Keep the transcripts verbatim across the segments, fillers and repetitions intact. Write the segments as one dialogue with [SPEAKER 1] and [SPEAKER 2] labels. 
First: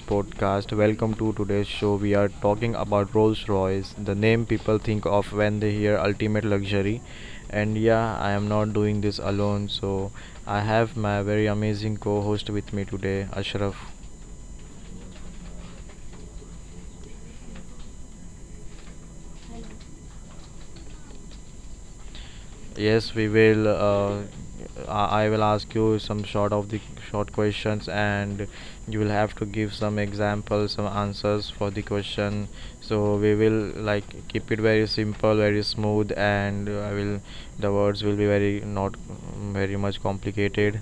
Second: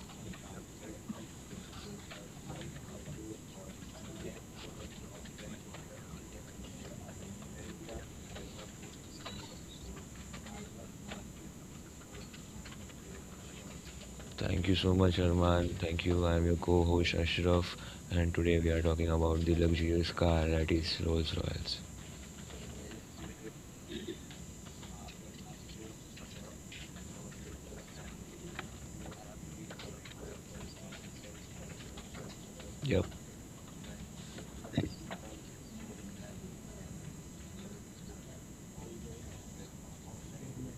[SPEAKER 1] podcast. Welcome to today's show. We are talking about Rolls Royce, the name people think of when they hear ultimate luxury. And yeah, I am not doing this alone, so I have my very amazing co host with me today, Ashraf.
[SPEAKER 2] Thank you so much, Arman. Thank you. I'm your co host, Ashraf, and today we are talking about the luxurious car that is Rolls Royce.
[SPEAKER 1] Yes, we will. Uh, I I will ask you some short of the short questions, and you will have to give some examples, some answers for the question. So
[SPEAKER 2] Yep.
[SPEAKER 1] we will like keep it very simple, very smooth, and I will the words will be very not very much complicated.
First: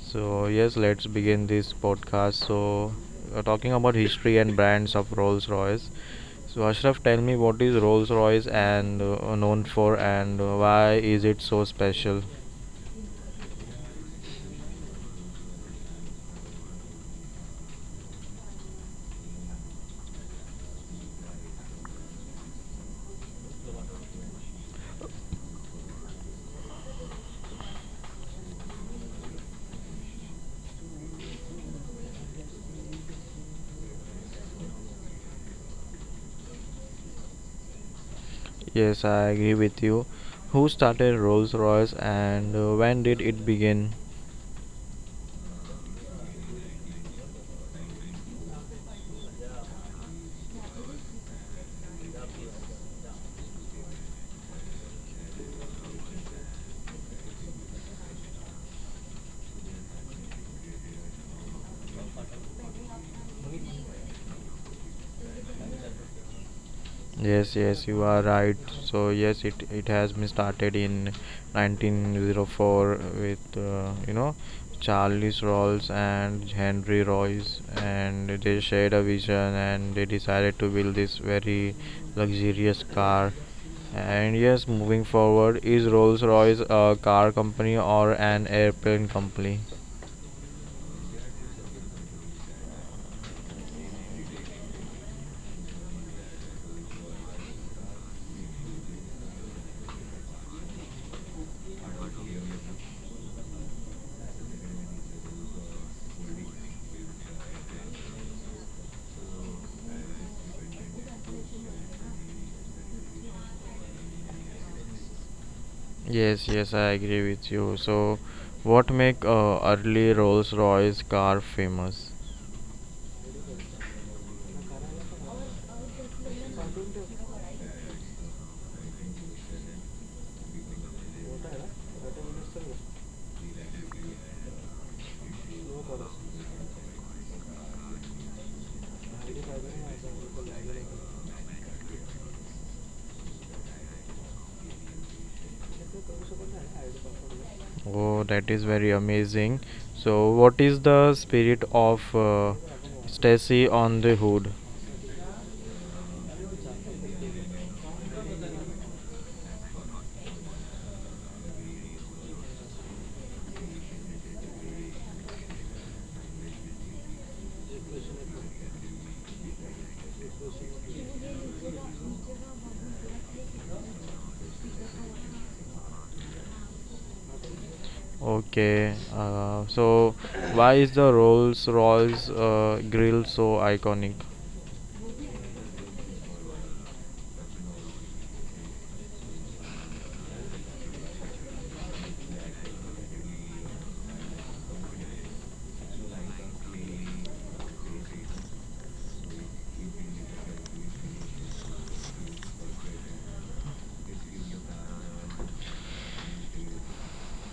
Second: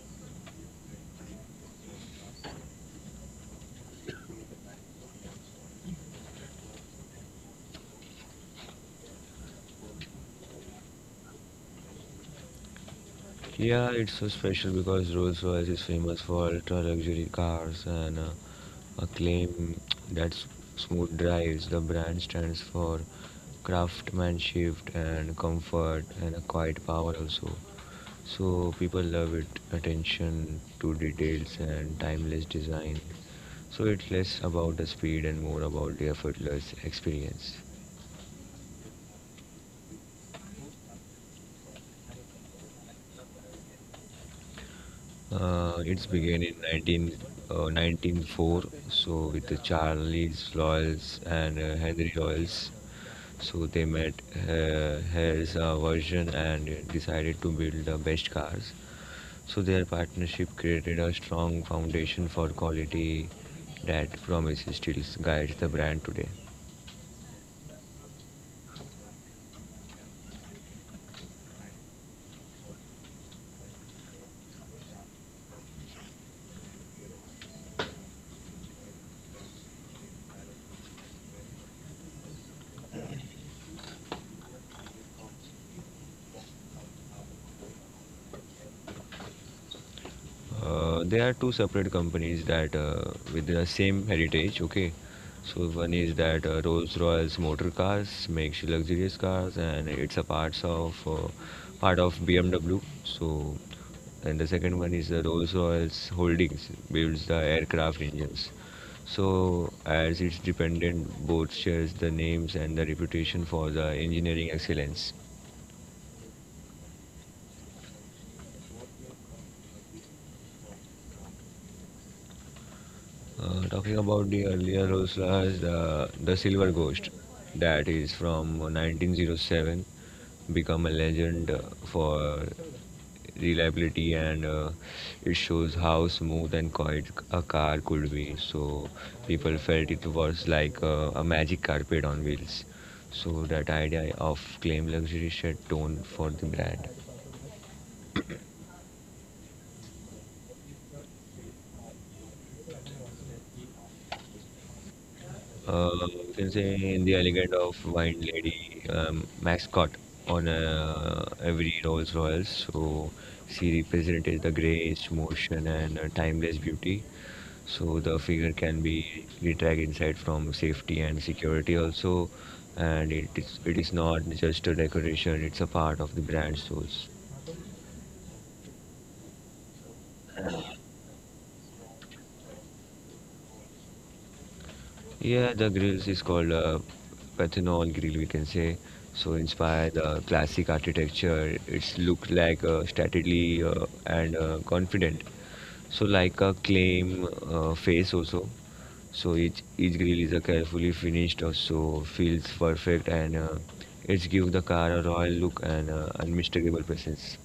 [SPEAKER 1] So yes, let's begin this podcast. So uh, talking about history and brands of Rolls Royce. So Ashraf, tell me what is Rolls-Royce and uh, known for, and uh, why is it so special?
[SPEAKER 2] Yeah, it's so special because Rolls-Royce is famous for ultra-luxury cars and uh, acclaim that's smooth drives. The brand stands for craftsmanship and comfort and a quiet power also. So people love it, attention to details and timeless design. So it's less about the speed and more about the effortless experience.
[SPEAKER 1] Yes, I agree with you. Who started Rolls Royce and uh, when did it begin?
[SPEAKER 2] Uh, it's began in nineteen, uh, nineteen oh four, so with the Charles Loyals and uh, Henry Loyals. So they met uh, Hell's uh, version and decided to build the best cars. So their partnership created a strong foundation for quality that promises still guides the brand today.
[SPEAKER 1] Yes, yes, you are right. So yes, it it has been started in nineteen oh four with uh, you know Charles Rolls and Henry Royce, and they shared a vision and they decided to build this very luxurious car. And yes, moving forward, is Rolls-Royce a car company or an airplane company?
[SPEAKER 2] Uh, there are two separate companies that uh, with the same heritage. Okay, so one is that uh, Rolls-Royce motor cars makes luxurious cars, and it's a parts of uh, part of B M W. So, and the second one is the Rolls-Royce Holdings builds the aircraft engines. So, as its dependent, both shares the names and the reputation for the engineering excellence.
[SPEAKER 1] Yes, yes, I agree with you. So, what make uh, early Rolls-Royce car famous?
[SPEAKER 2] Uh, talking about the earlier Rolls Royce, the, the Silver Ghost, that is from nineteen oh seven, become a legend uh, for reliability and uh, it shows how smooth and quiet a car could be. So people felt it was like uh, a magic carpet on wheels. So that idea of claim luxury shed tone for the brand.
[SPEAKER 1] Oh, that is very amazing. So, what is the spirit of uh, Stacy on the Hood?
[SPEAKER 2] Uh, you can say in the elegant of wine lady um, mascot on uh, every Rolls Royce. So she represented the grace, motion, and uh, timeless beauty. So the figure can be retract inside from safety and security also, and it is it is not just a decoration; it's a part of the brand source.
[SPEAKER 1] Okay. Uh, so, why is the Rolls Royce uh, grill so iconic?
[SPEAKER 2] Yeah, the grills is called uh, Pathanol grill, we can say. So inspired the classic architecture. It's look like uh, stately uh, and uh, confident. So like a claim uh, face also. So each each grill is a carefully finished, also feels perfect, and uh, it gives the car a royal look and uh, unmistakable presence.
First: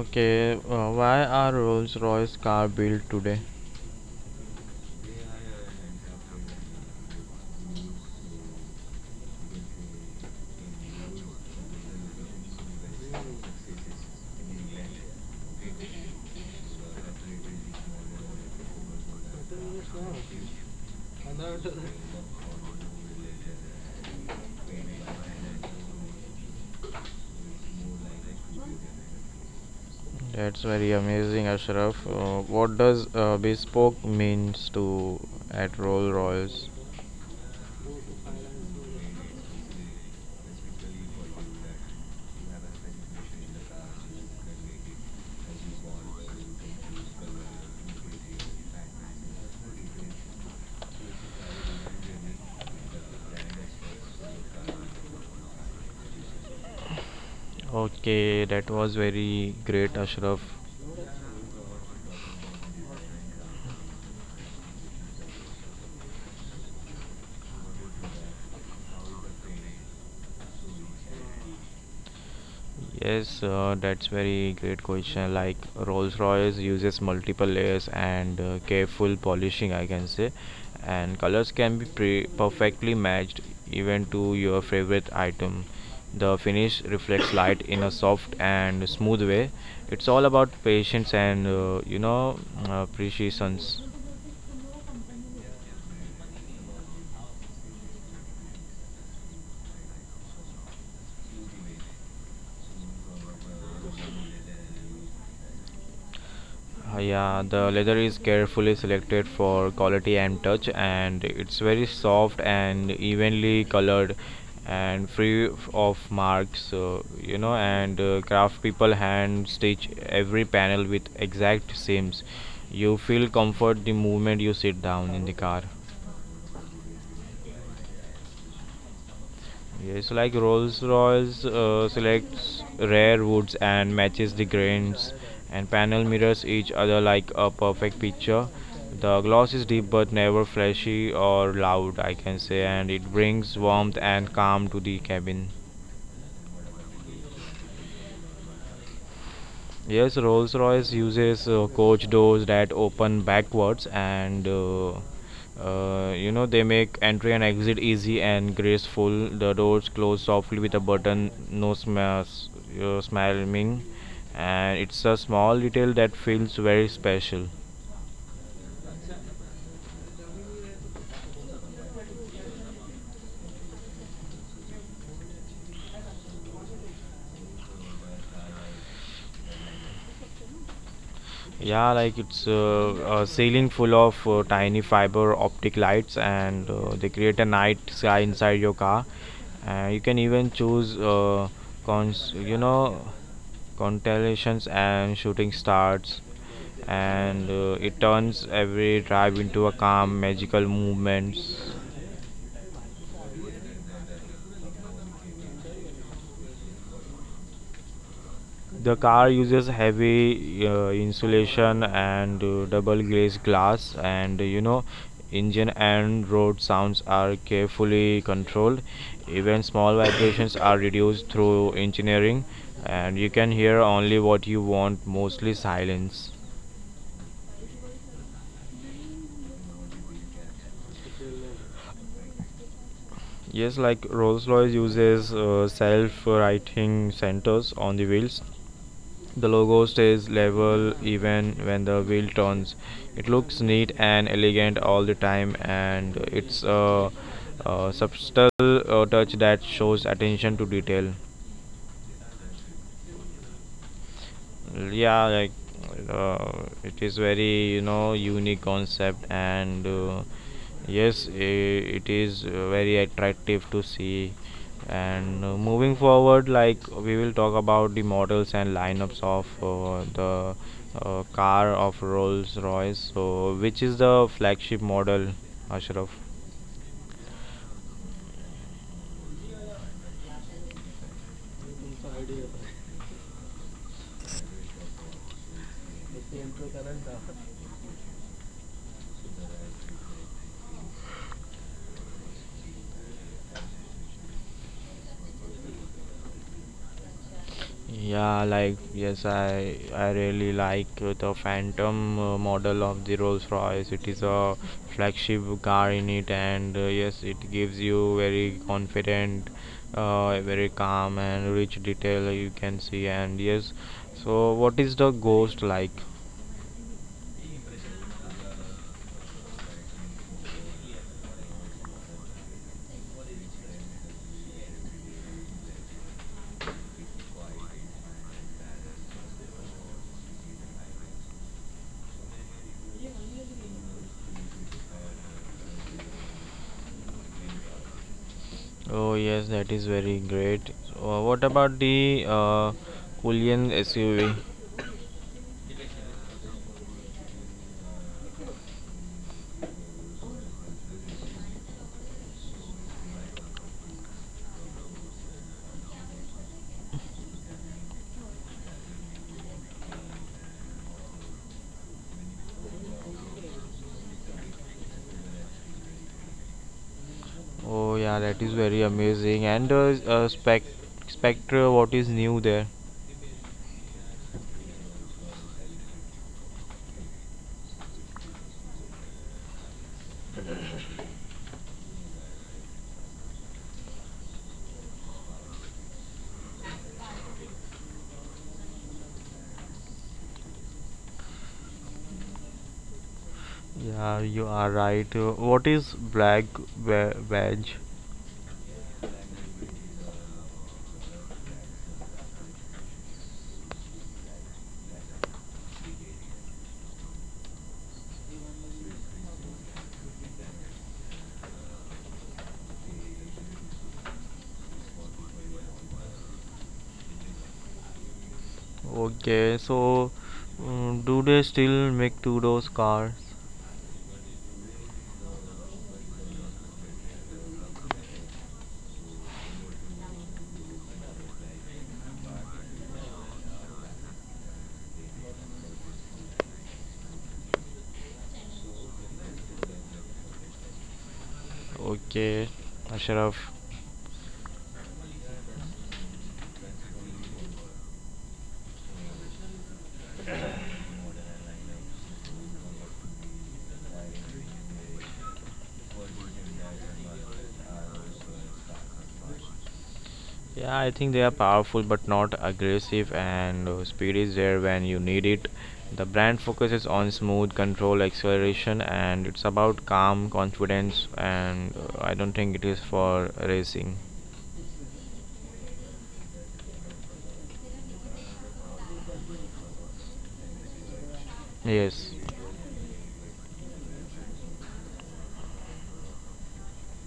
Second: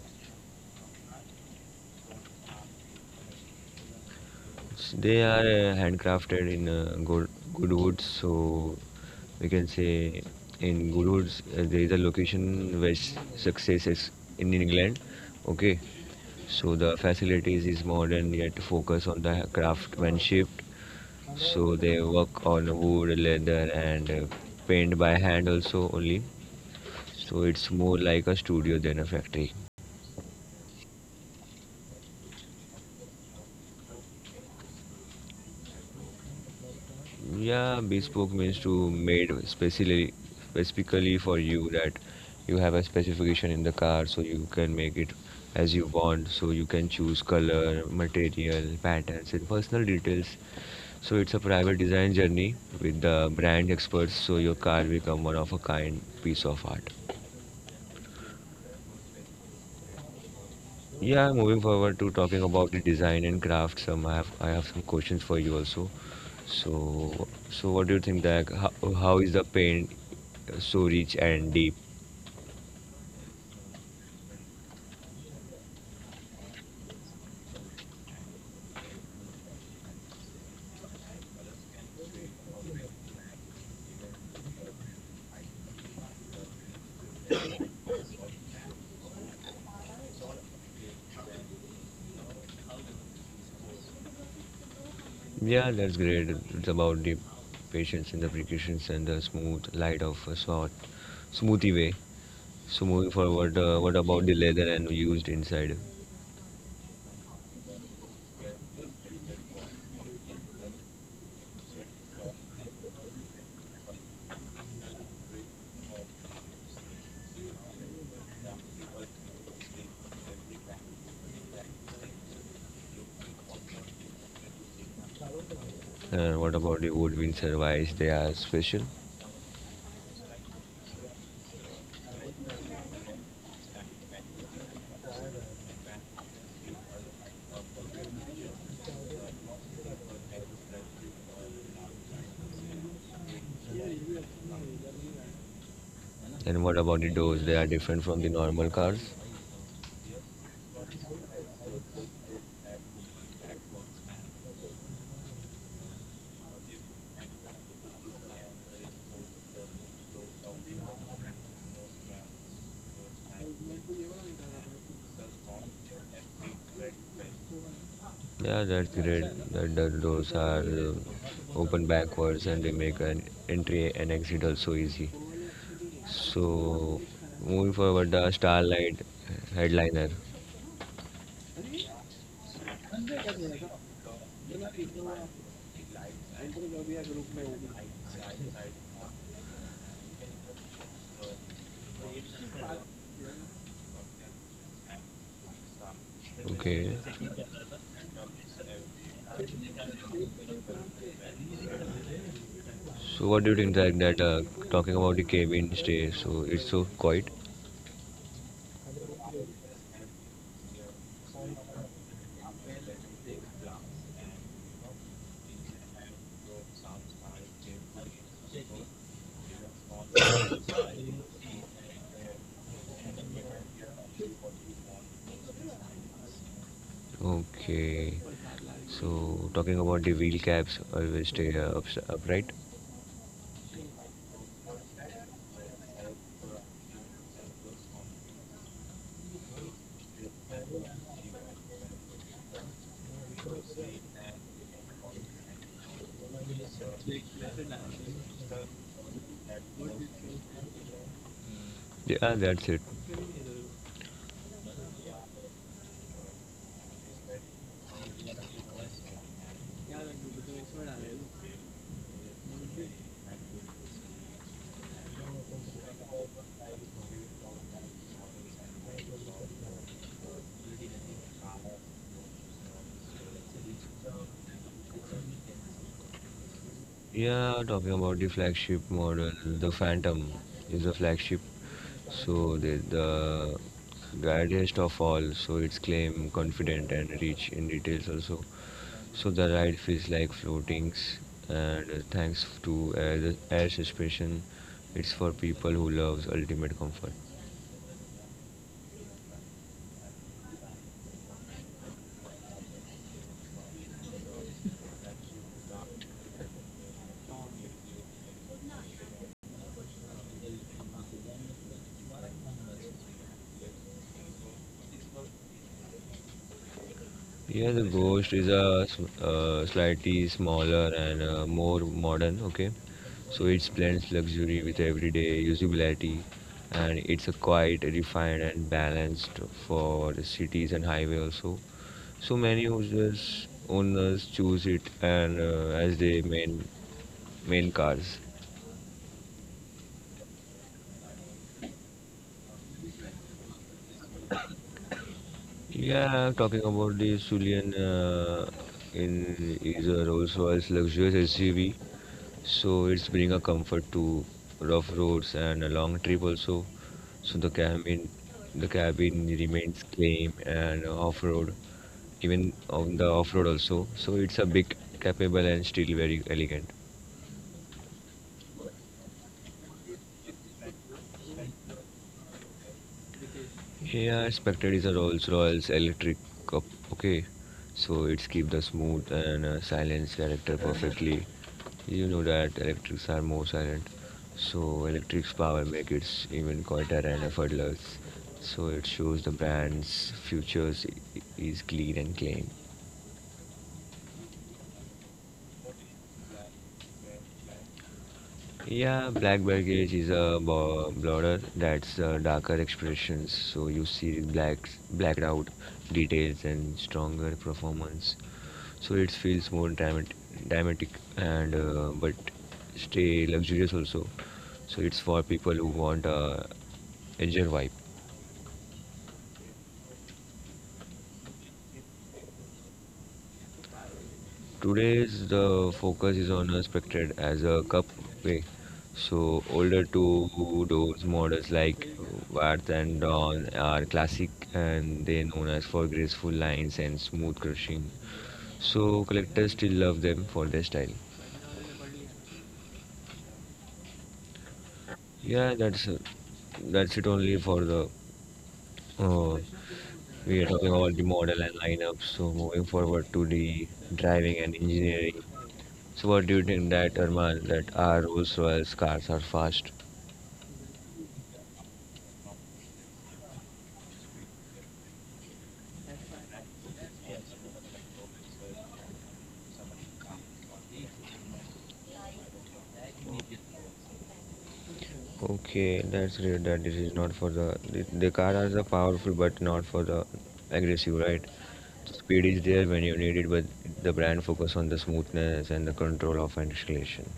[SPEAKER 1] Okay. Uh, why are Rolls Royce car built today?
[SPEAKER 2] They are uh, handcrafted in uh, good good woods, so we can say in good woods uh, there is a location where s- success is in England. Okay, so the facilities is modern yet focus on the craftsmanship. So they work on wood, leather, and uh, paint by hand also only. So it's more like a studio than a factory.
[SPEAKER 1] That's very amazing, Ashraf. Uh, what does uh, bespoke means to at Rolls Royce?
[SPEAKER 2] Yeah, bespoke means to made specially specifically for you that you have a specification in the car so you can make it as you want so you can choose color, material, patterns and personal details. So it's a private design journey with the brand experts so your car become one of a kind piece of art.
[SPEAKER 1] Okay, that was very great, Ashraf.
[SPEAKER 2] Yeah, moving forward to talking about the design and craft, some I have I have some questions for you also. So, so what do you think that how, how is the paint so rich and deep?
[SPEAKER 1] Yes, uh, that's very great question. Like Rolls-Royce uses multiple layers and uh, careful polishing, I can say, and colors can be pre perfectly matched even to your favorite item. The finish reflects light in a soft and smooth way. It's all about patience and uh, you know uh, precision.
[SPEAKER 2] Yeah, that's great. It's about the patience and the precautions and the smooth light of a sort, smoothie way. So moving forward, uh, what about the leather and used inside?
[SPEAKER 1] Uh, yeah, the leather is carefully selected for quality and touch, and it's very soft and evenly colored and free of marks, uh, you know. And uh, craft people hand stitch every panel with exact seams. You feel comfort the moment you sit down in the car.
[SPEAKER 2] Uh, what about the wood wind service? They are special.
[SPEAKER 1] Yes, like Rolls Royce uh, selects rare woods and matches the grains, and panel mirrors each other like a perfect picture. The gloss is deep but never flashy or loud, I can say, and it brings warmth and calm to the cabin.
[SPEAKER 2] And what about the doors? They are different from the normal cars.
[SPEAKER 1] Yes, Rolls Royce uses uh, coach doors that open backwards, and uh, uh, you know they make entry and exit easy and graceful. The doors close softly with a button, no smash, uh, smarming, and it's a small detail that feels very special.
[SPEAKER 2] Yeah, that's great that the doors are uh, open backwards and they make an entry and exit also easy. So, moving forward, the Starlight headliner.
[SPEAKER 1] Yeah, like it's uh, uh, ceiling full of uh, tiny fiber optic lights, and uh, they create a night sky inside your car. Uh, you can even choose uh, cons, you know, constellations and shooting stars,
[SPEAKER 2] Okay,
[SPEAKER 1] and uh, it turns every drive into a calm, magical movements.
[SPEAKER 2] so what do you think that, that uh, talking about the cabin stay? So, it's so quiet.
[SPEAKER 1] The car uses heavy uh, insulation and uh, double glazed glass, and uh, you know, engine and road sounds are carefully controlled. Even small vibrations are reduced through engineering, and you can hear only what you want, mostly silence.
[SPEAKER 2] Okay, so talking about the wheel caps, always stay uh, ups- upright.
[SPEAKER 1] Yes, like Rolls Royce uses uh, self writing centers on the wheels. The logo stays level even when the wheel turns. It looks neat and elegant all the time, and it's a, a subtle uh, touch that shows attention to detail.
[SPEAKER 2] Yeah, that's it.
[SPEAKER 1] Yeah, like uh, it is very you know unique concept and uh, yes i- it is uh, very attractive to see, and uh, moving forward like we will talk about the models and lineups of uh, the uh, car of Rolls Royce. So which is the flagship model, Ashraf?
[SPEAKER 2] Yeah, talking about the flagship model, the Phantom is a flagship. So the, the rarest of all, so its claim confident and rich in details also. So the ride feels like floatings and uh, thanks to air, air suspension, it's for people who loves ultimate comfort.
[SPEAKER 1] Yeah, like yes, I I really like uh, the Phantom uh, model of the Rolls-Royce. It is a flagship car in it, and uh, yes, it gives you very confident, uh, very calm and rich detail you can see. And yes, so what is the Ghost like?
[SPEAKER 2] Yeah, the Ghost is a s- uh, slightly smaller and uh, more modern. Okay, so it blends luxury with everyday usability, and it's a quite refined and balanced for the cities and highway also. So many users owners choose it and uh, as their main main cars.
[SPEAKER 1] Oh yes, that is very great. So, what about the uh, Cullinan S U V?
[SPEAKER 2] Yeah, talking about the Sulian uh, in is a Rolls-Royce luxurious S U V, so it's bringing a comfort to rough roads and a long trip also. So the cabin, the cabin remains clean and off-road, even on the off-road also. So it's a big, capable and still very elegant.
[SPEAKER 1] Oh yeah, that is very amazing. And uh, uh, Spec Spectre, what is new there?
[SPEAKER 2] Yeah, expected is a Rolls Royce electric cup. Okay, so it's keep the smooth and uh, silence character perfectly. You know that electrics are more silent, so electric's power make it even quieter and effortless. So it shows the brand's futures i- i- is clean and clean.
[SPEAKER 1] Yeah, you are right. Uh, what is black ve- veg?
[SPEAKER 2] Yeah, black baggage is a bo- border that's uh, darker expressions. So you see blacks, blacked out details and stronger performance. So it feels more dramat- dramatic and uh, but stay luxurious also. So it's for people who want uh, a edgier vibe.
[SPEAKER 1] Okay, so um, do they still make Tudor's cars?
[SPEAKER 2] Today's the focus is on Unexpected as a cupway. So older two doors models like Wart and Dawn are classic and they known as for graceful lines and smooth crushing. So collectors still love them for their style.
[SPEAKER 1] Okay, Ashraf.
[SPEAKER 2] Yeah, that's that's it only for the. Uh, we are talking about the model and lineup. So moving forward to the driving and engineering. So what do you think that Arman that our Rolls Royce cars are fast?
[SPEAKER 1] Yeah, I think they are powerful but not aggressive, and uh, speed is there when you need it. The brand focuses on smooth control, acceleration, and it's about calm confidence. And uh, I don't think it is for racing.
[SPEAKER 2] Okay, that's great that this is not for the the, the car are the powerful but not for the aggressive, right?
[SPEAKER 1] Yes.
[SPEAKER 2] Speed is there when you need it, but the brand focus on the smoothness and the control of an acceleration.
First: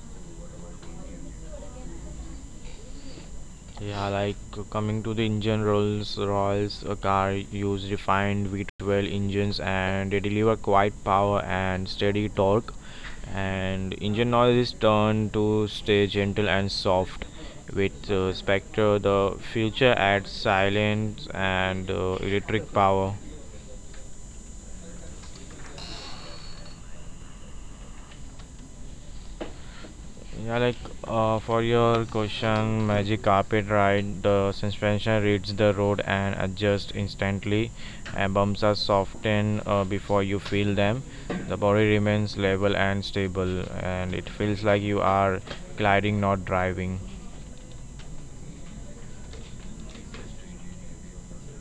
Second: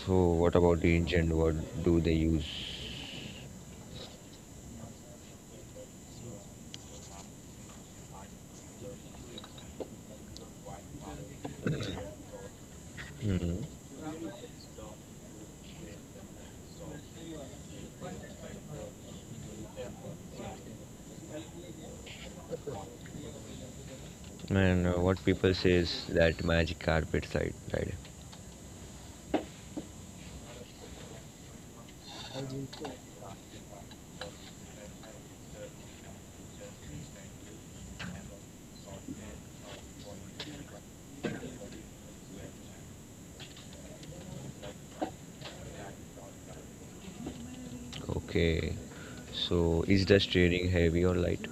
[SPEAKER 2] So, what about the ancient? What do they use?
[SPEAKER 1] Yeah, like uh, coming to the engine, Rolls-Royce uh, car use refined V twelve engines and they deliver quiet power and steady torque.
[SPEAKER 2] Hmm.
[SPEAKER 1] And engine noise is turned to stay gentle and soft. With uh, Spectre, the future adds silence and uh, electric power.
[SPEAKER 2] And uh, what people says that magic carpet side, right?
[SPEAKER 1] Yeah, like uh, for your question, magic carpet ride, the suspension reads the road and adjusts instantly, and bumps are softened uh, before you feel them. The body remains level and stable, and it feels like you are gliding, not driving.
[SPEAKER 2] Okay. So, is the steering heavy or light?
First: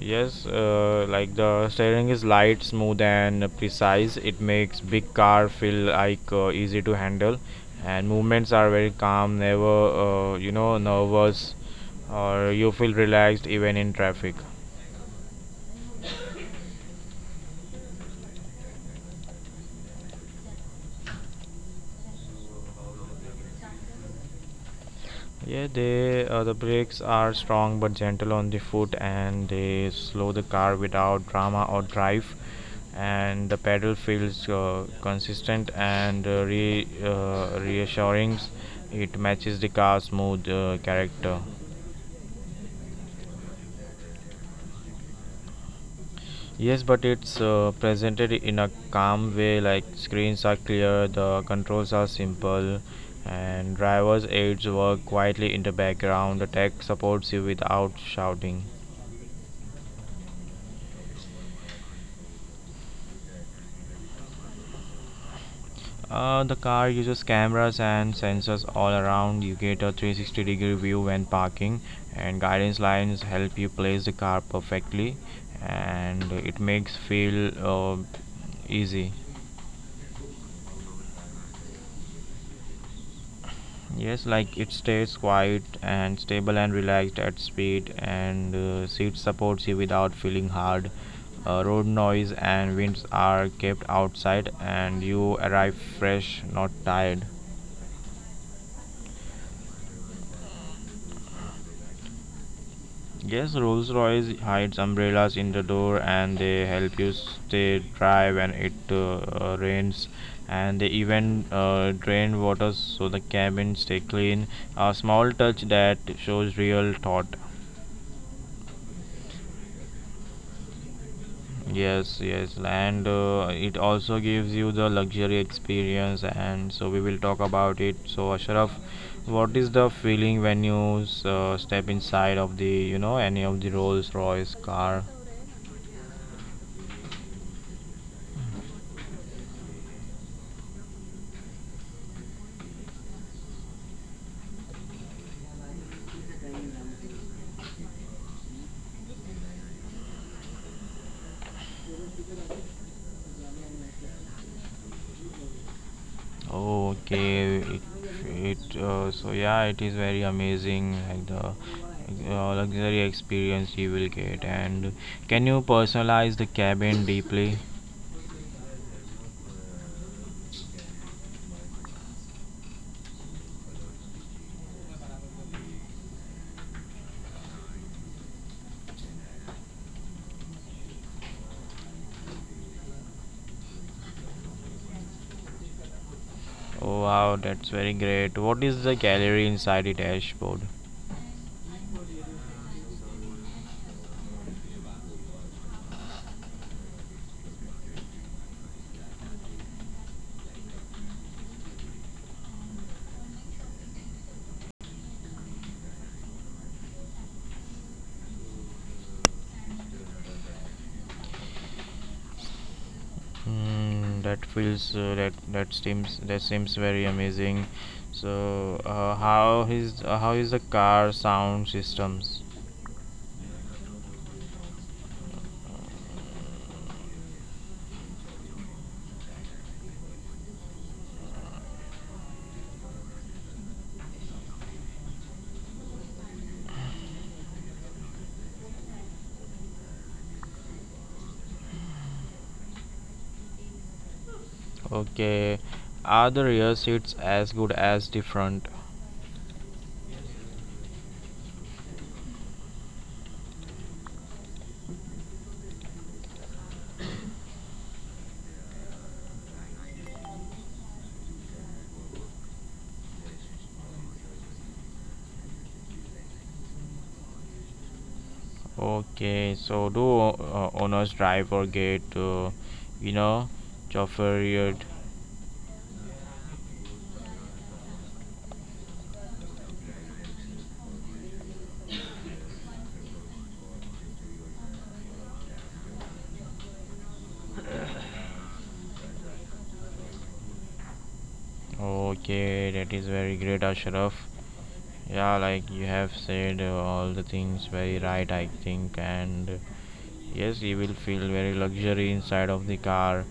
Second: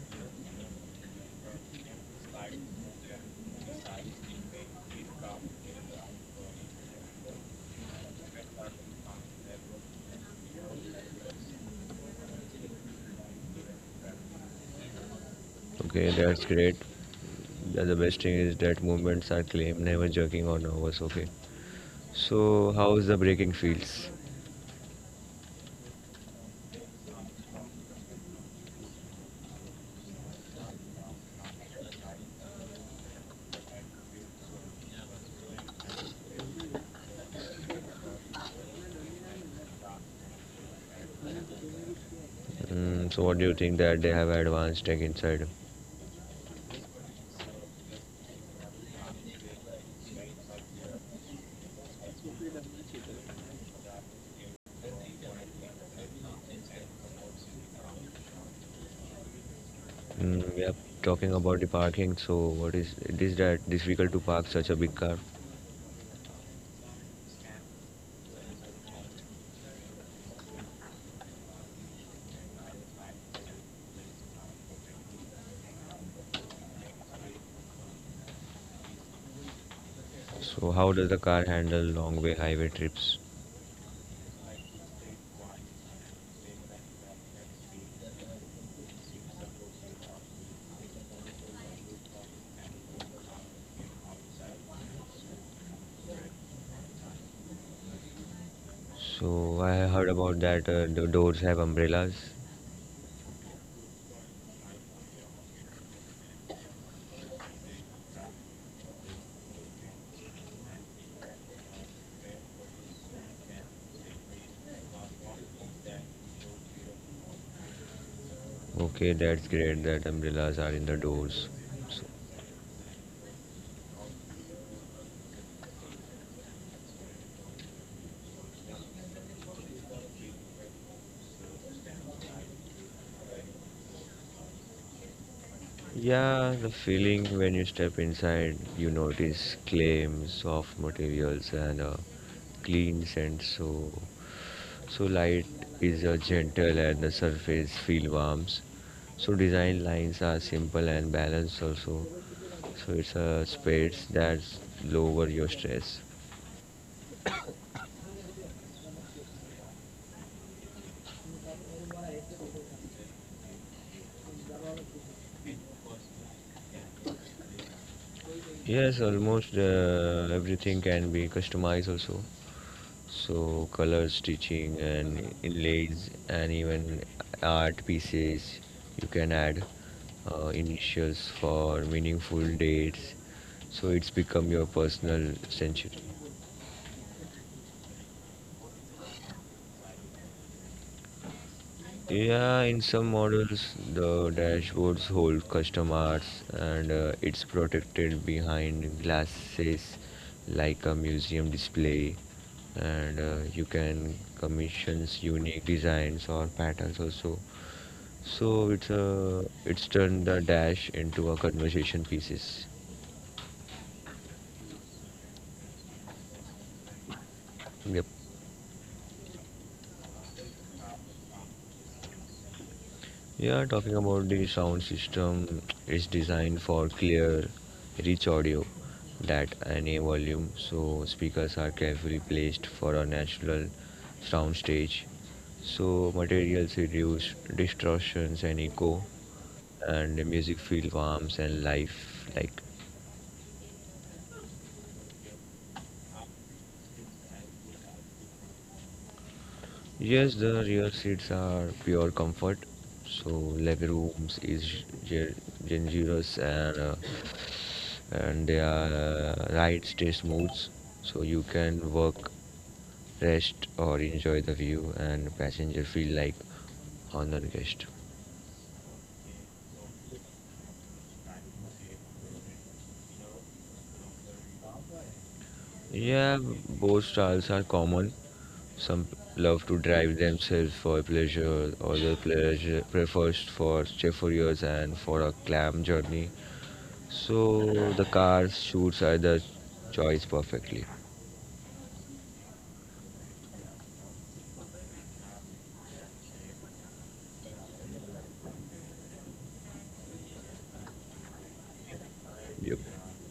[SPEAKER 1] Yes, uh, like the steering is light, smooth, and precise. It makes big car feel like uh, easy to handle, and movements are very calm, never uh, you know nervous, or you feel relaxed even in traffic.
[SPEAKER 2] Okay, that's great. The, the best thing is that movements are clean, never jerking on overs. Okay. So, how is the braking feels?
[SPEAKER 1] Yeah, they uh, the brakes are strong but gentle on the foot, and they slow the car without drama or drive. And the pedal feels uh, consistent and uh, re uh, reassuring. It matches the car's smooth uh, character.
[SPEAKER 2] Mm, so, what do you think that they have advanced tech inside?
[SPEAKER 1] Yes, but it's uh, presented in a calm way. Like screens are clear, the controls are simple, and driver's aids work quietly in the background. The tech supports you without shouting.
[SPEAKER 2] Mm, yep. Talking about the parking, so what is it is that difficult to park such a big car?
[SPEAKER 1] Uh, the car uses cameras and sensors all around. You get a three sixty degree view when parking, and guidance lines help you place the car perfectly, and it makes feel uh, easy.
[SPEAKER 2] So, how does the car handle long way highway trips?
[SPEAKER 1] Yes, like it stays quiet and stable and relaxed at speed, and uh, seat supports you without feeling hard. Uh, road noise and winds are kept outside, and you arrive fresh, not tired.
[SPEAKER 2] So, I heard about that uh, the doors have umbrellas.
[SPEAKER 1] Yes, Rolls Royce hides umbrellas in the door and they help you stay dry when it uh, uh, rains. And they even uh, drain water so the cabin stay clean. A small touch that shows real thought.
[SPEAKER 2] Okay, that's great that umbrellas are in the doors. So,
[SPEAKER 1] Yes, yes, and uh, it also gives you the luxury experience. And so we will talk about it. So Ashraf, what is the feeling when you uh, step inside of the you know any of the Rolls Royce car?
[SPEAKER 2] yeah, the feeling when you step inside, you notice claims, soft materials, and a clean scent. So, so light is a gentle, and the surface feel warms. So design lines are simple and balanced also. So it's a space that's lower your stress.
[SPEAKER 1] Okay, it, it uh, so yeah, it is very amazing like the uh, luxury experience you will get. And can you personalize the cabin deeply?
[SPEAKER 2] Yes, almost uh, everything can be customized also. So color stitching and inlays and even art pieces you can add uh, initials for meaningful dates. So it's become your personal century.
[SPEAKER 1] Oh wow, that's very great. What is the gallery inside the dashboard?
[SPEAKER 2] Yeah, in some models, the dashboards hold custom arts and uh, it's protected behind glasses like a museum display. And uh, you can commission unique designs or patterns also. So it's a it's turned the dash into a conversation pieces.
[SPEAKER 1] Hmm, that feels uh, that that seems that seems very amazing.
[SPEAKER 2] Yep.
[SPEAKER 1] So uh, how is uh, how is the car sound systems?
[SPEAKER 2] Yeah, talking about the sound system, it's designed for clear, rich audio that any volume, so speakers are carefully placed for a natural sound stage. So materials reduce distortions and echo, and the music feels warm and life-like.
[SPEAKER 1] Okay, are the rear seats as good as the front?
[SPEAKER 2] Yes, the rear seats are pure comfort. So legroom is ge- generous and uh, and they are uh, ride stay smooth. So you can work, rest, or enjoy the view, and passenger feel like honored guest.
[SPEAKER 1] Okay, so do uh, owners drive or get, uh, you know, chauffeured?
[SPEAKER 2] Yeah, both styles are common. Some love to drive themselves for pleasure, other pleasure prefers for chauffeurs and for a clam journey. So the cars suits are the choice perfectly.
[SPEAKER 1] Okay, that is very great, Ashraf. Yeah, like you have said uh, all the things very right, I think. And uh, yes, you will feel very luxury inside of the
[SPEAKER 2] Yep.
[SPEAKER 1] car.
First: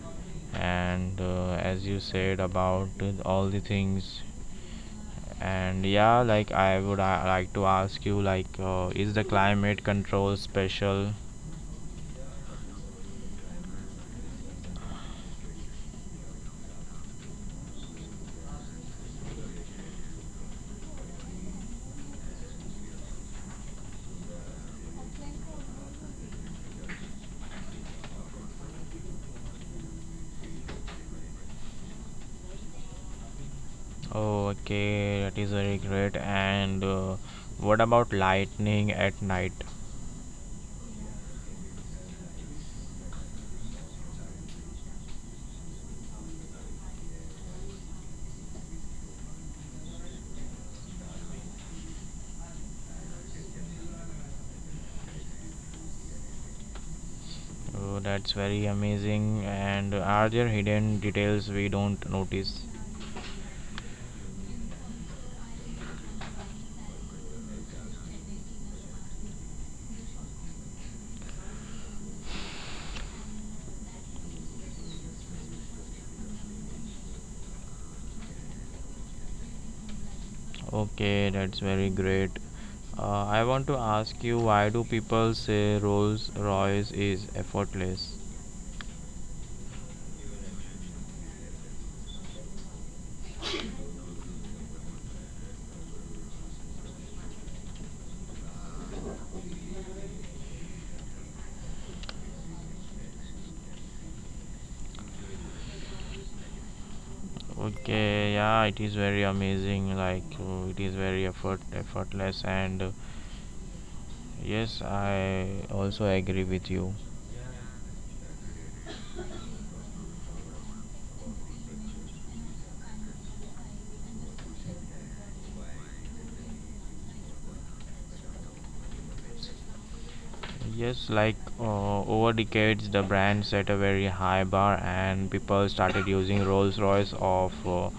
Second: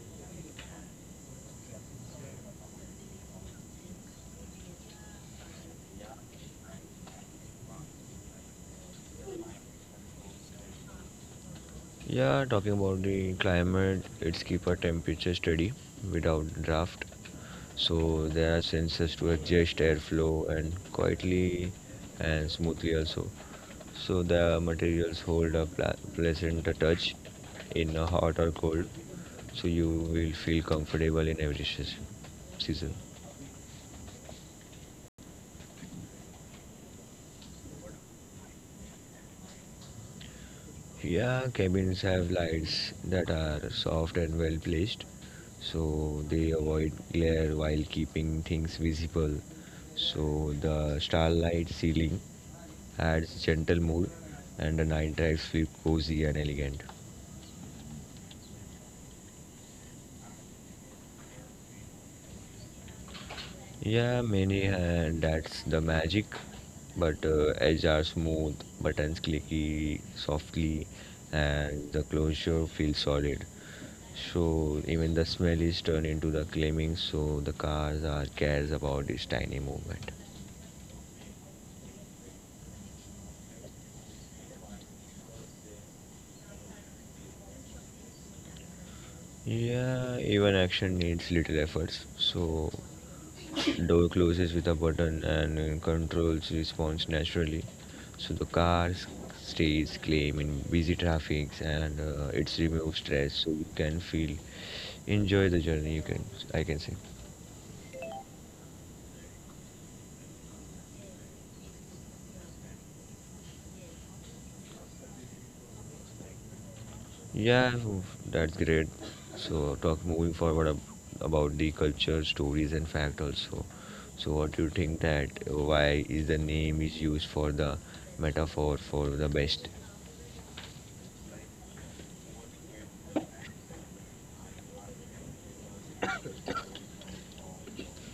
[SPEAKER 1] And uh, as you said about uh, all the things. And yeah, like I would uh, like to ask you, like, uh, is the climate control special?
[SPEAKER 2] Yeah, talking about the climate, it's keep our temperature steady without draft. So there are sensors to adjust airflow and quietly and smoothly also. So the materials hold a pla- pleasant touch in a hot or cold. So you will feel comfortable in every seas- season.
[SPEAKER 1] Oh, okay, that is very great. And uh, what about lightning at night?
[SPEAKER 2] Yeah, cabins have lights that are soft and well placed, so they avoid glare while keeping things visible. So the starlight ceiling adds gentle mood, and the night drives feel cozy and elegant.
[SPEAKER 1] Oh, that's very amazing. And are there hidden details we don't notice?
[SPEAKER 2] Yeah, many and that's the magic. But uh, edge are smooth, buttons clicky softly, and the closure feels solid. So even the smell is turned into the claiming. So the cars are cares about this tiny movement.
[SPEAKER 1] Okay, that's very great. Uh, I want to ask you why do people say Rolls Royce is effortless?
[SPEAKER 2] Yeah, even action needs little efforts. So, door closes with a button and uh, controls response naturally. So the car s- stays calm in busy traffics and uh, it's removes stress. So you can feel enjoy the journey. You can I can say.
[SPEAKER 1] Okay, yeah, it is very amazing. Like uh, it is very effort effortless, and uh, yes, I also agree with you.
[SPEAKER 2] Yeah, w- that's great. So, talk moving forward ab about the culture, stories, and fact also. So, what do you think that uh, why is the name is used for the metaphor for the best?
[SPEAKER 1] Yes, like uh, over decades, the brand set a very high bar, and people started using Rolls Royce of uh,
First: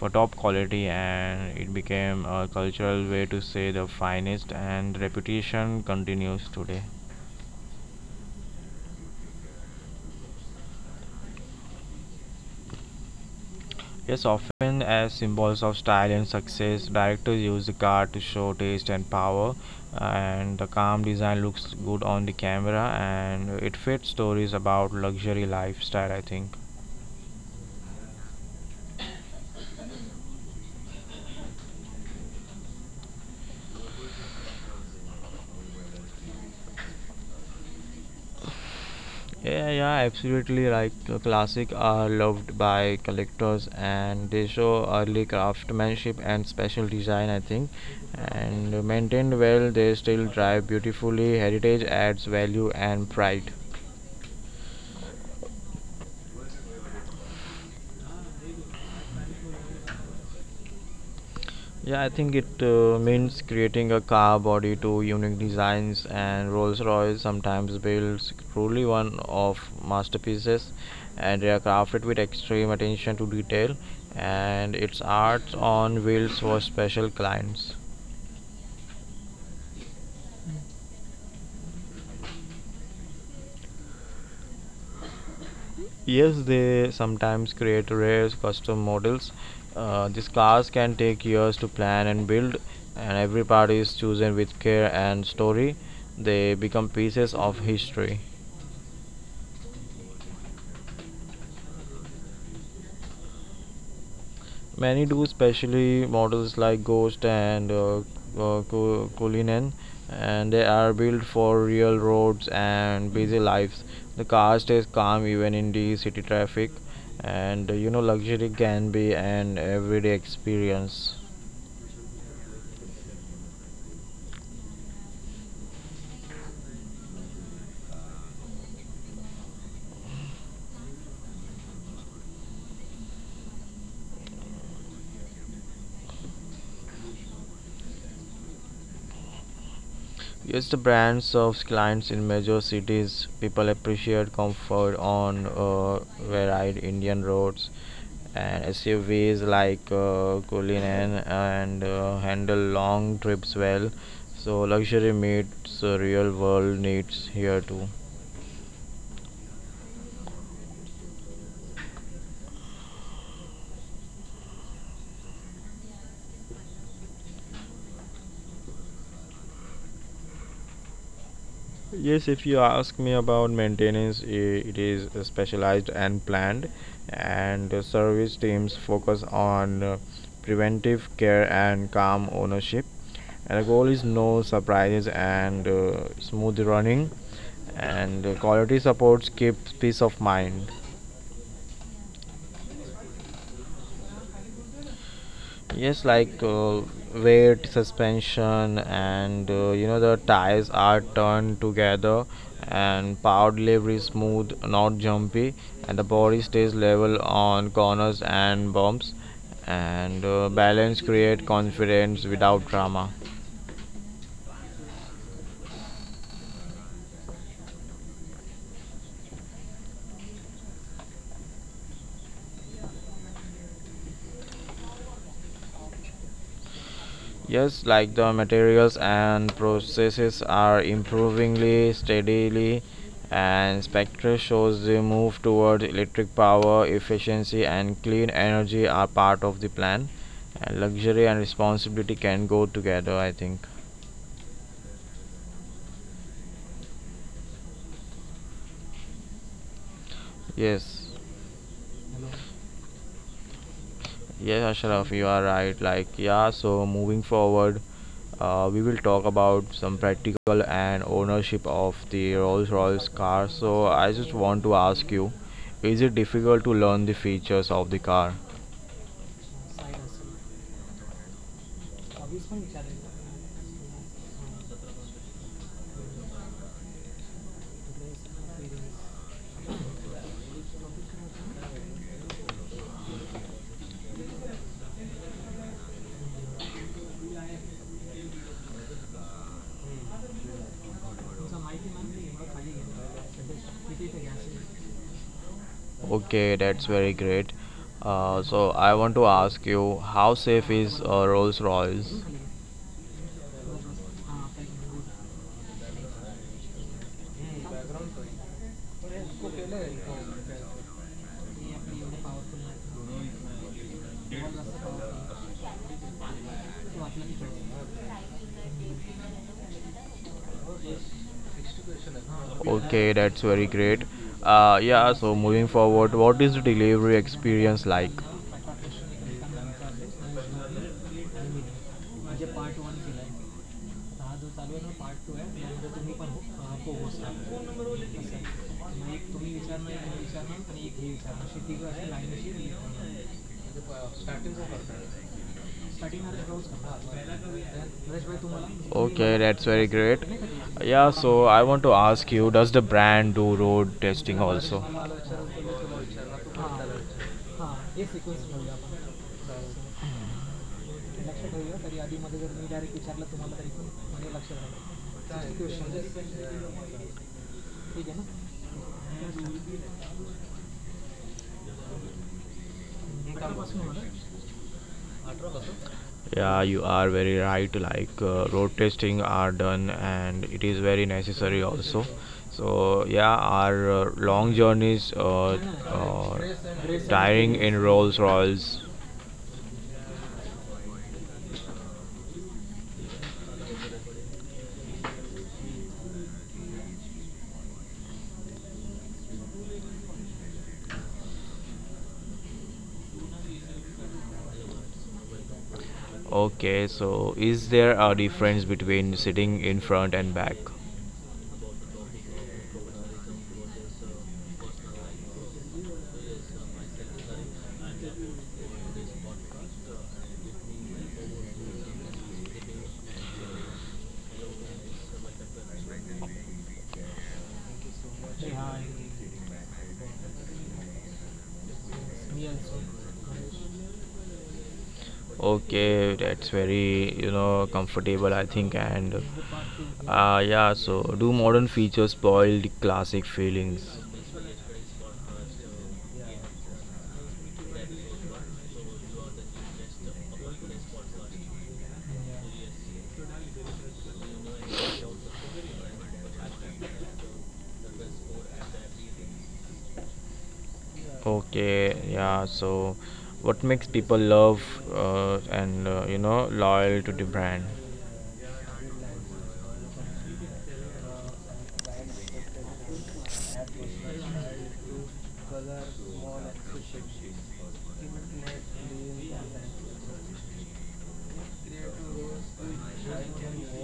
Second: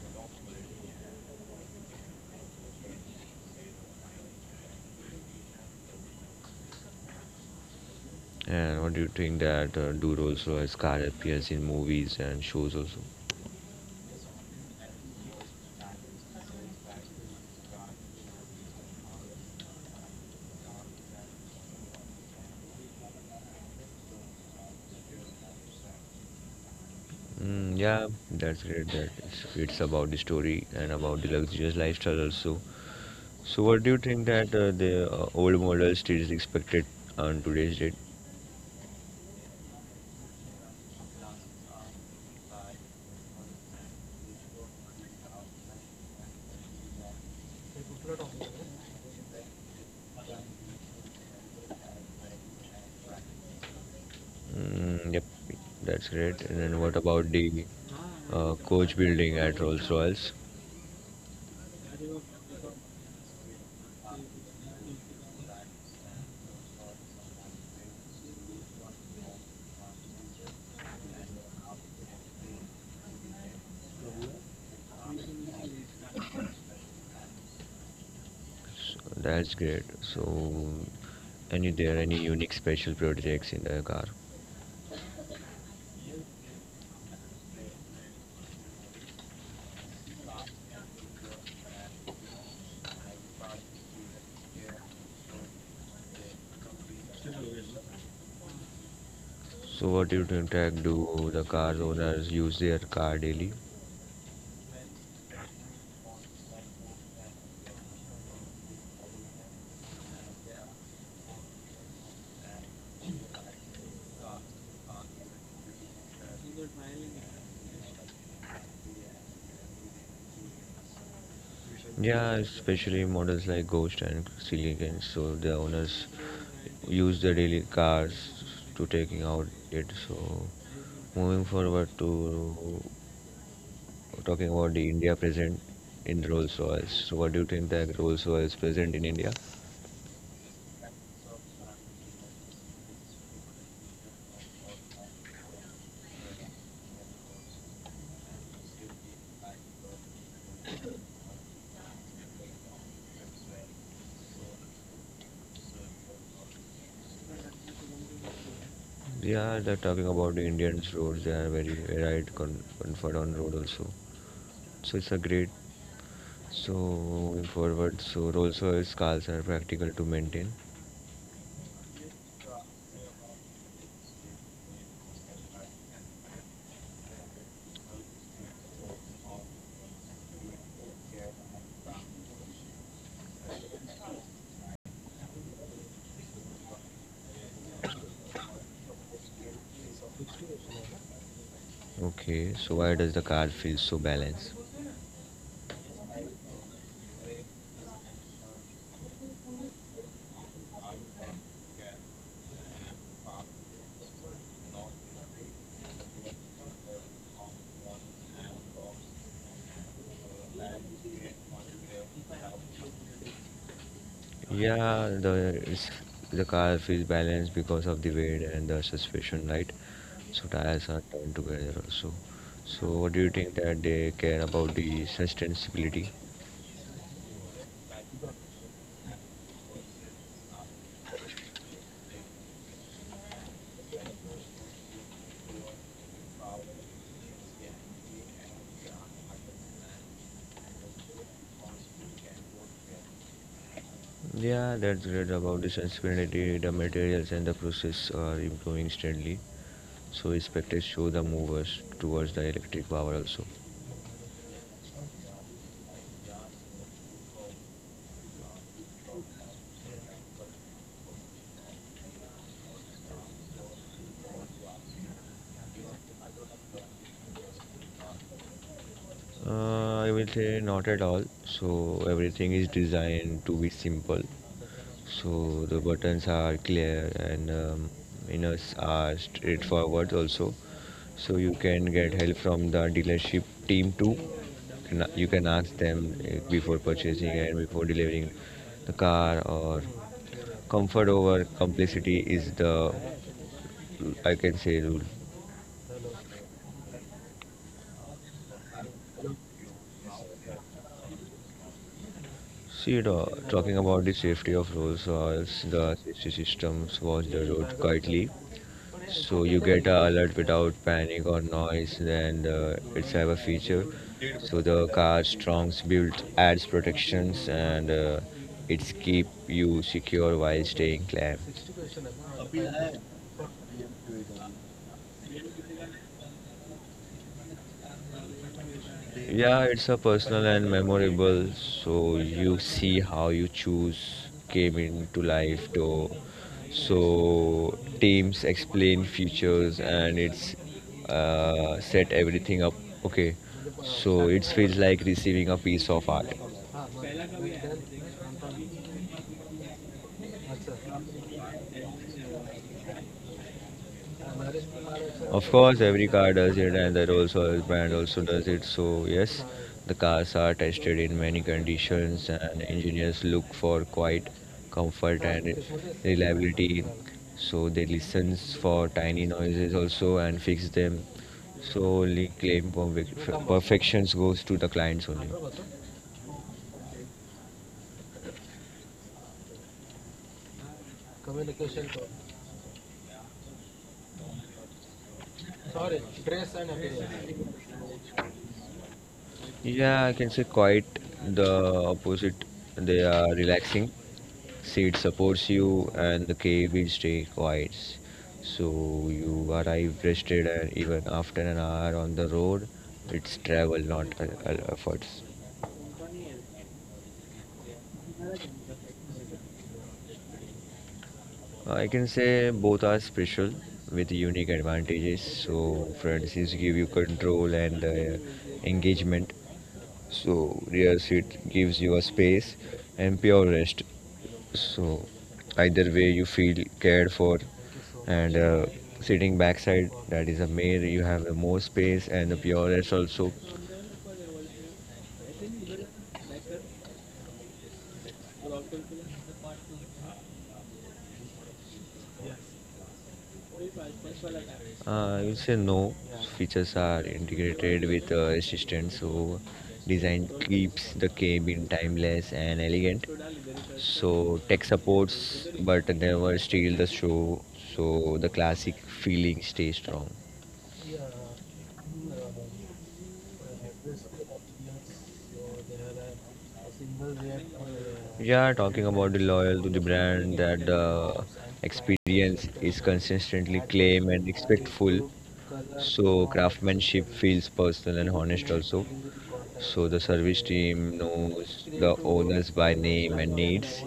[SPEAKER 1] for top quality, and it became a cultural way to say the finest, and reputation continues today.
[SPEAKER 2] And what do you think that uh, do also as car appears in movies and shows also?
[SPEAKER 1] Yes, often as symbols of style and success, directors use the car to show taste and power, and the calm design looks good on the camera, and it fits stories about luxury lifestyle, I think.
[SPEAKER 2] Mm, yeah, that's great. That it's, it's about the story and about the luxurious lifestyle also. So, what do you think that uh, the uh, old model still is expected on today's date?
[SPEAKER 1] Yeah, yeah, absolutely right. Uh, classic are loved by collectors and they show early craftsmanship and special design, I think. And maintained well, they still drive beautifully. Heritage adds value and pride.
[SPEAKER 2] Mm, yep, that's great. And then what about the uh, coach building at Rolls Royce?
[SPEAKER 1] Yeah, I think it uh, means creating a car body to unique designs, and Rolls-Royce sometimes builds truly one of masterpieces, and they are crafted with extreme attention to detail, and its art on wheels for special clients.
[SPEAKER 2] So that's great. So, any there any unique special projects in the car?
[SPEAKER 1] Yes, they sometimes create rare custom models. Uh, these cars can take years to plan and build, and every part is chosen with care and story. They become pieces of history.
[SPEAKER 2] So, what do you think, like, do the car owners use their car daily?
[SPEAKER 1] Many do, especially models like Ghost and uh, uh, Ku- Kulinen, and they are built for real roads and busy lives. The car stays calm even in the city traffic, and uh, you know, luxury can be an everyday experience.
[SPEAKER 2] Yeah, especially models like Ghost and Silicon. So the owners use the daily cars to taking out it. So moving forward to we're talking about the India present in Rolls Royce. So, what do you think that Rolls Royce present in India?
[SPEAKER 1] Yes, the brands serves clients in major cities. People appreciate comfort on uh, varied Indian roads. And S U Vs like uh, Cullinan and uh, handle long trips well. So luxury meets uh, real world needs here too.
[SPEAKER 2] Yeah, they're talking about the Indians roads. They are very varied, con- comfort on road also. So it's a great. So moving forward, so Rolls Royce cars are practical to maintain.
[SPEAKER 1] Yes, if you ask me about maintenance, i- it is specialized and planned, and the service teams focus on uh, preventive care and calm ownership. And the goal is no surprises and uh, smooth running, and uh, quality supports keeps peace of mind.
[SPEAKER 2] Okay, so why does the car feel so balanced?
[SPEAKER 1] Yes, like uh, weight, suspension, and uh, you know the tires are turned together, and power delivery is smooth, not jumpy, and the body stays level on corners and bumps, and uh, balance create confidence without drama.
[SPEAKER 2] Yeah, the it's, the car feels balanced because of the weight and the suspension, right? So tires are turned together also. So what do you think that they care about the sustainability?
[SPEAKER 1] Yes, like the materials and processes are improvingly steadily, and Spectre shows the move toward electric power efficiency and clean energy are part of the plan. And luxury and responsibility can go together, I think.
[SPEAKER 2] Yeah, that's great about the sustainability. The materials and the process are improving steadily. So expected
[SPEAKER 1] Yes,
[SPEAKER 2] show the movers towards the electric power also.
[SPEAKER 1] yes, Ashraf, you are right. Like, yeah, so moving forward, Uh, we will talk about some practical and ownership of the Rolls Royce car. So, I just want to ask you, is it difficult to learn the features of the car?
[SPEAKER 2] Uh, I will say not at all. So everything is designed to be simple. So the buttons are clear and um, menus are straightforward also. So you can get help from the dealership team too. Can- You can ask them uh, before purchasing and before delivering the car, or comfort over complexity is the, I can say, rule.
[SPEAKER 1] Okay, that's very great. Uh, so, I want to ask you, how safe is uh, Rolls Royce?
[SPEAKER 2] See, you know, talking about the safety of Rolls Royce, the safety systems watch the road quietly, so you get a alert without panic or noise, and uh, it's have a feature, so the car's strong built adds protections, and uh, it's keep you secure while staying calm.
[SPEAKER 1] Okay, that's very great. Uh, yeah, so moving forward, what is the delivery experience like?
[SPEAKER 2] Yeah, it's a personal and memorable. So you see how you choose came into life though. So teams explain futures and it's uh, set everything up. Okay, so it feels like receiving a piece of art.
[SPEAKER 1] Okay, that's very great. Yeah, so I want to ask you, does the brand do road testing also?
[SPEAKER 2] Of course, every car does it, and that also brand also does it. So yes, the cars are tested in many conditions, and engineers look for quiet comfort and reliability. So they listens for tiny noises also and fix them. So only claim perfec- perfections goes to the clients only.
[SPEAKER 1] Yeah, you are very right. Like uh, road testing are done, and it is very necessary also. So yeah, our uh, long journeys uh, uh, tiring in Rolls Royce.
[SPEAKER 2] Yeah, I can say quite the opposite. They are relaxing. Seat supports you and the cave will stay quiet. So you arrive rested, and even after an hour on the road, it's travel, not uh, uh, efforts.
[SPEAKER 1] Okay, so is there a difference between sitting in front and back?
[SPEAKER 2] I can say both are special with unique advantages. So front seats give you control and uh, engagement. So rear seat gives you a space and pure rest. So either way you feel cared for, and uh, sitting backside, that is a mare, you have a more space and the purest also.
[SPEAKER 1] Okay, that's very, you know, comfortable, I think. And uh, yeah, so do modern features spoil the classic feelings?
[SPEAKER 2] uh, I would say no, features are integrated with uh, assistant, so design keeps the cabin timeless and elegant, so tech supports but never steal the show, so the classic feeling stays strong.
[SPEAKER 1] Okay, yeah, so what makes people love uh, and, uh, you know, loyal to the brand?
[SPEAKER 2] Yeah, talking about the loyal to the brand, that the experience is consistently claim and respectful, so craftsmanship feels personal and honest also. So the service team knows the owners by name and needs,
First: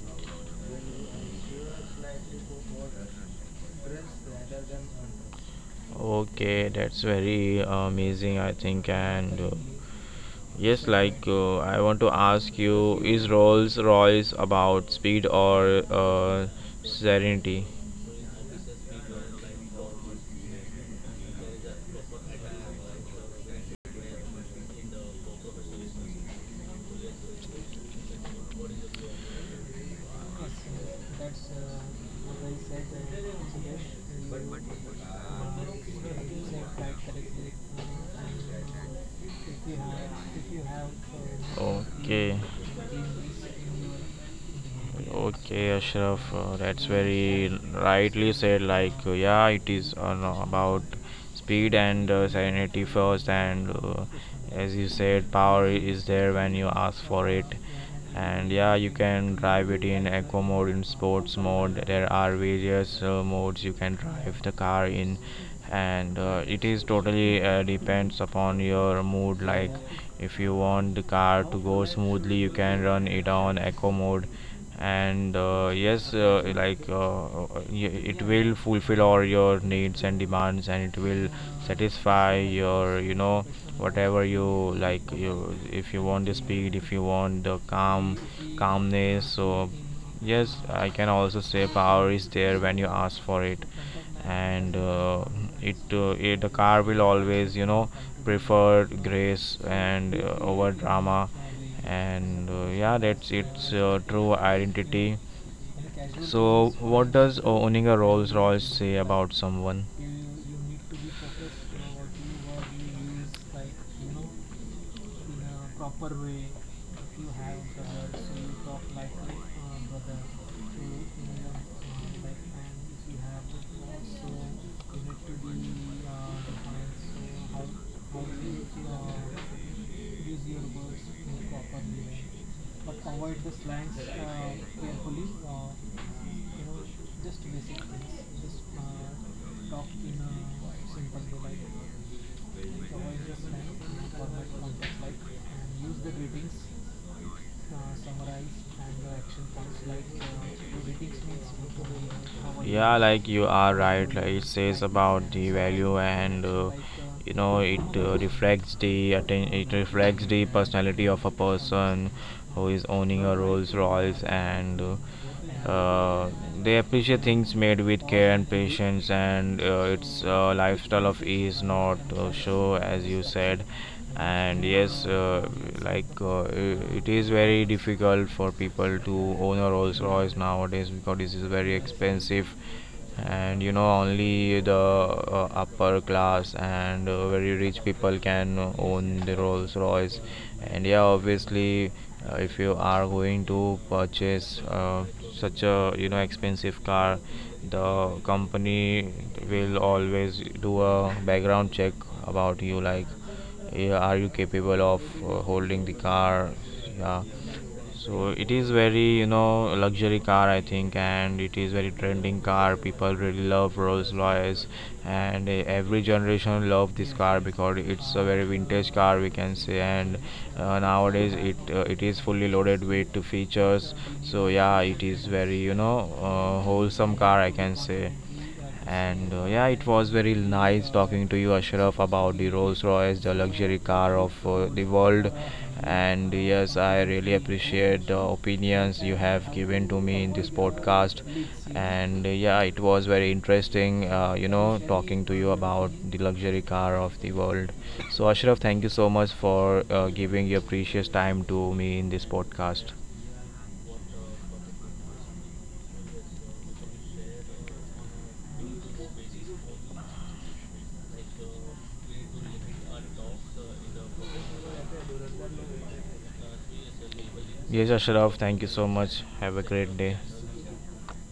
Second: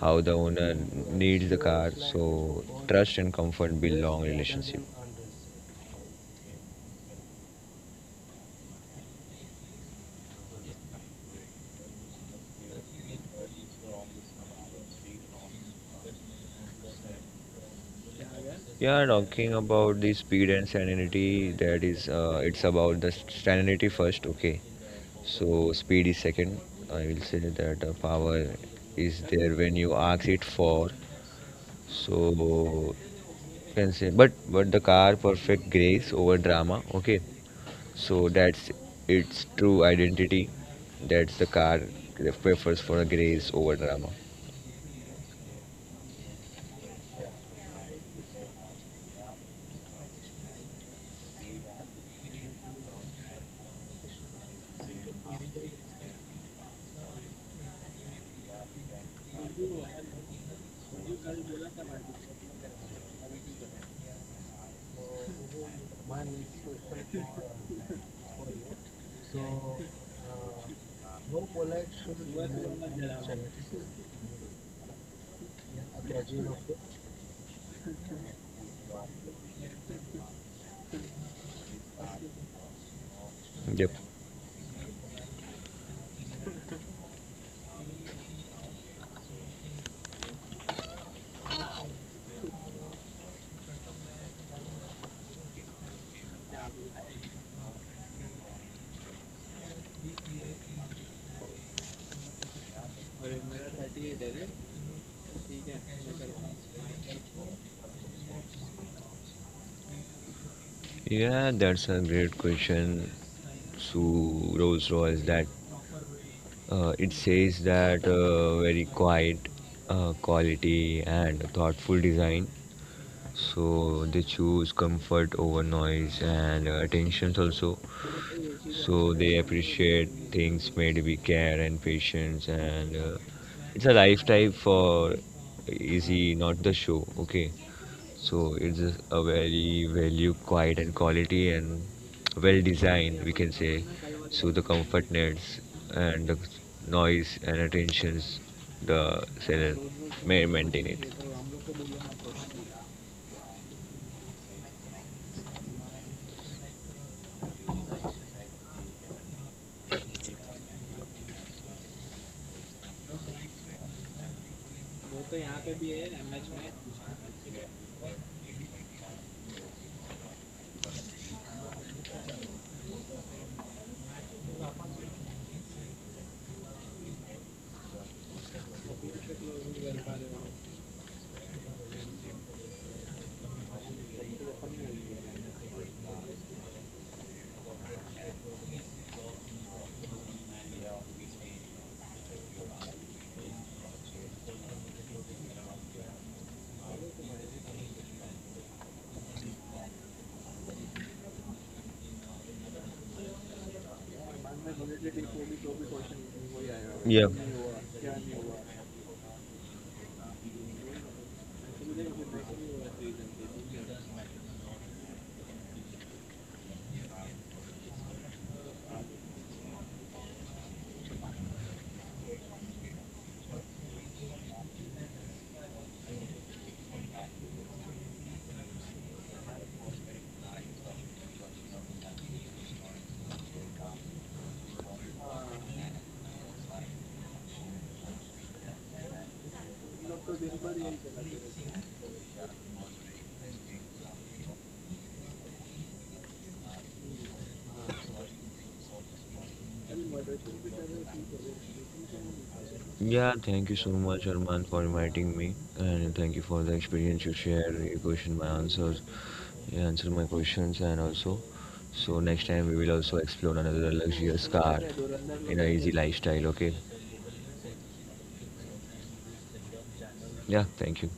[SPEAKER 2] how the owner needs the car. So trust and comfort build long relationship.
[SPEAKER 1] Okay, that's very uh, amazing, I think. And uh, Yes, like uh, I want to ask you, is Rolls Royce about speed or uh, serenity?
[SPEAKER 2] Yeah, talking about the speed and sanity, that is, uh, it's about the sanity first, okay. So speed is second. I will say that uh, power is there when you ask it for. So you can say, but but the car perfect grace over drama. Okay, so that's its true identity. That's the car
[SPEAKER 1] Okay.
[SPEAKER 2] that prefers for a grace over drama.
[SPEAKER 1] Okay, Ashraf, uh, that's very rightly said. Like, uh, yeah, it is on, about speed and uh, sanity first, and uh, as you said, power is there when you ask for it. And yeah, you can drive it in eco mode, in sports mode. There are various uh, modes you can drive the car in, and uh, it is totally uh, depends upon your mood. Like, if you want the car to go smoothly, you can run it on eco mode and uh, yes uh, like uh, uh, y- it will fulfill all your needs and demands, and it will satisfy your, you know,
[SPEAKER 2] Yep.
[SPEAKER 1] whatever you like. You, if you want the speed, if you want the calm calmness so yes, I can also say power is there when you ask for it. And uh, it, uh, it, the car will always, you know, prefer grace and uh, over drama, and uh, yeah, that's its uh, true identity. So what does o- owning a Rolls Royce say about someone?
[SPEAKER 2] Yeah, that's a great question. So Rolls Royce, that uh, it says that uh, very quiet uh, quality and thoughtful design. So they choose comfort over noise and uh, attentions also. So they appreciate things made with care and patience, and uh, it's a lifestyle for easy, not the show, okay. So it's a a very value quiet and quality and well designed, we can say. So the comfort nets and the noise and attentions, the seller may maintain it,
[SPEAKER 1] Yeah, like you are right. Like, it says about the value, and uh, you know, it uh, reflects the atten- it reflects the personality of a person who is owning a Rolls Royce, and uh, uh, they appreciate things made with care and patience, and uh, it's a lifestyle of ease, not uh, show, as you said. And yes, uh, like uh, i- it is very difficult for people to own a Rolls Royce nowadays because this is very expensive, and you know, only the uh, upper class and uh, very rich people can own the Rolls Royce. And yeah, obviously, uh, if you are going to purchase uh, such a, you know, expensive car, the company will always do a background check about you. Like, yeah, are you capable of uh, holding the car? Yeah.
[SPEAKER 2] yeah.
[SPEAKER 1] So it is very, you know, luxury car, I think, and it is very trending car. People really love Rolls Royce, and uh, every generation love this car because it's a very vintage car, we can say. And uh, nowadays, it uh, it is fully loaded with the features. So yeah, it is very, you know, uh, wholesome car, I can say. And uh, yeah, it was very nice talking to you, Ashraf, about the Rolls Royce, the luxury car of uh, the world. And yes, I really appreciate the opinions you have given to me in this podcast. And uh, yeah, it was very interesting, uh, you know, talking to you about the luxury car of the world. So, Ashraf, thank you so much for uh, giving your precious time to me in this podcast.
[SPEAKER 2] Yeah, thank you so much, Arman, for inviting me, and thank you for the experience you share, your question, my answers, you answer my questions, and also, so next time we will also explore another luxurious car in a easy lifestyle. Okay?
[SPEAKER 1] Yes, Ashraf, thank you so much. Have a great day.
[SPEAKER 2] Yeah, thank you.